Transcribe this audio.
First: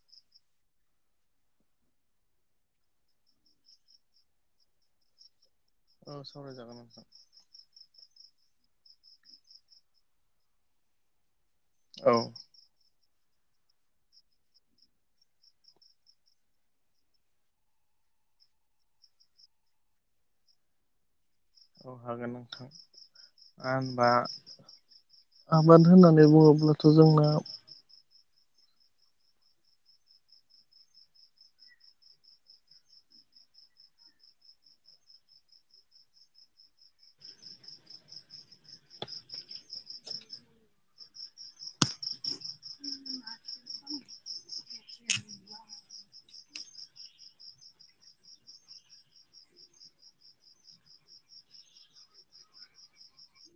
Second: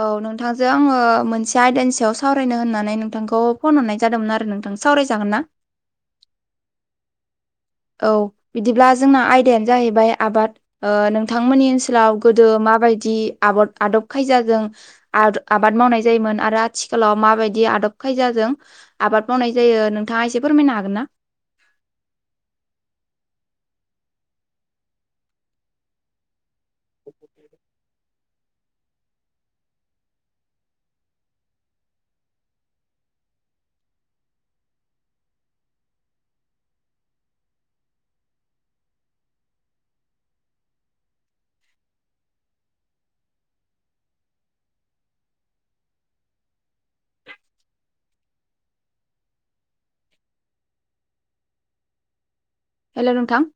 औ नोंथांजों आङो मोनसे आयदानि सायाव सावरायनो होननानै नोंथांखौ फन हरनाय जादोंमोन आरो नोंथां सावरायजागोन ना औ सावरायजागोन नोंथां औ बिदिब्ला जोंना आयदायानो जाहैबाय आबाद ओ नोंथांमोननि ओन औ ओनसोलाव गोदो माबायदि आबद आदब खायजाजों आद आबाद मावनाय जायोमोन आरो आथिखालाव माबायदि आदब खायजाजों आबाद मावनाय जायो नोंथाङा एसे फोरमायनो हागोन ना अ हागोन नोंथां होनबा आबाद होननानै बुङोब्लाथ' जोंना हेल' नोंथां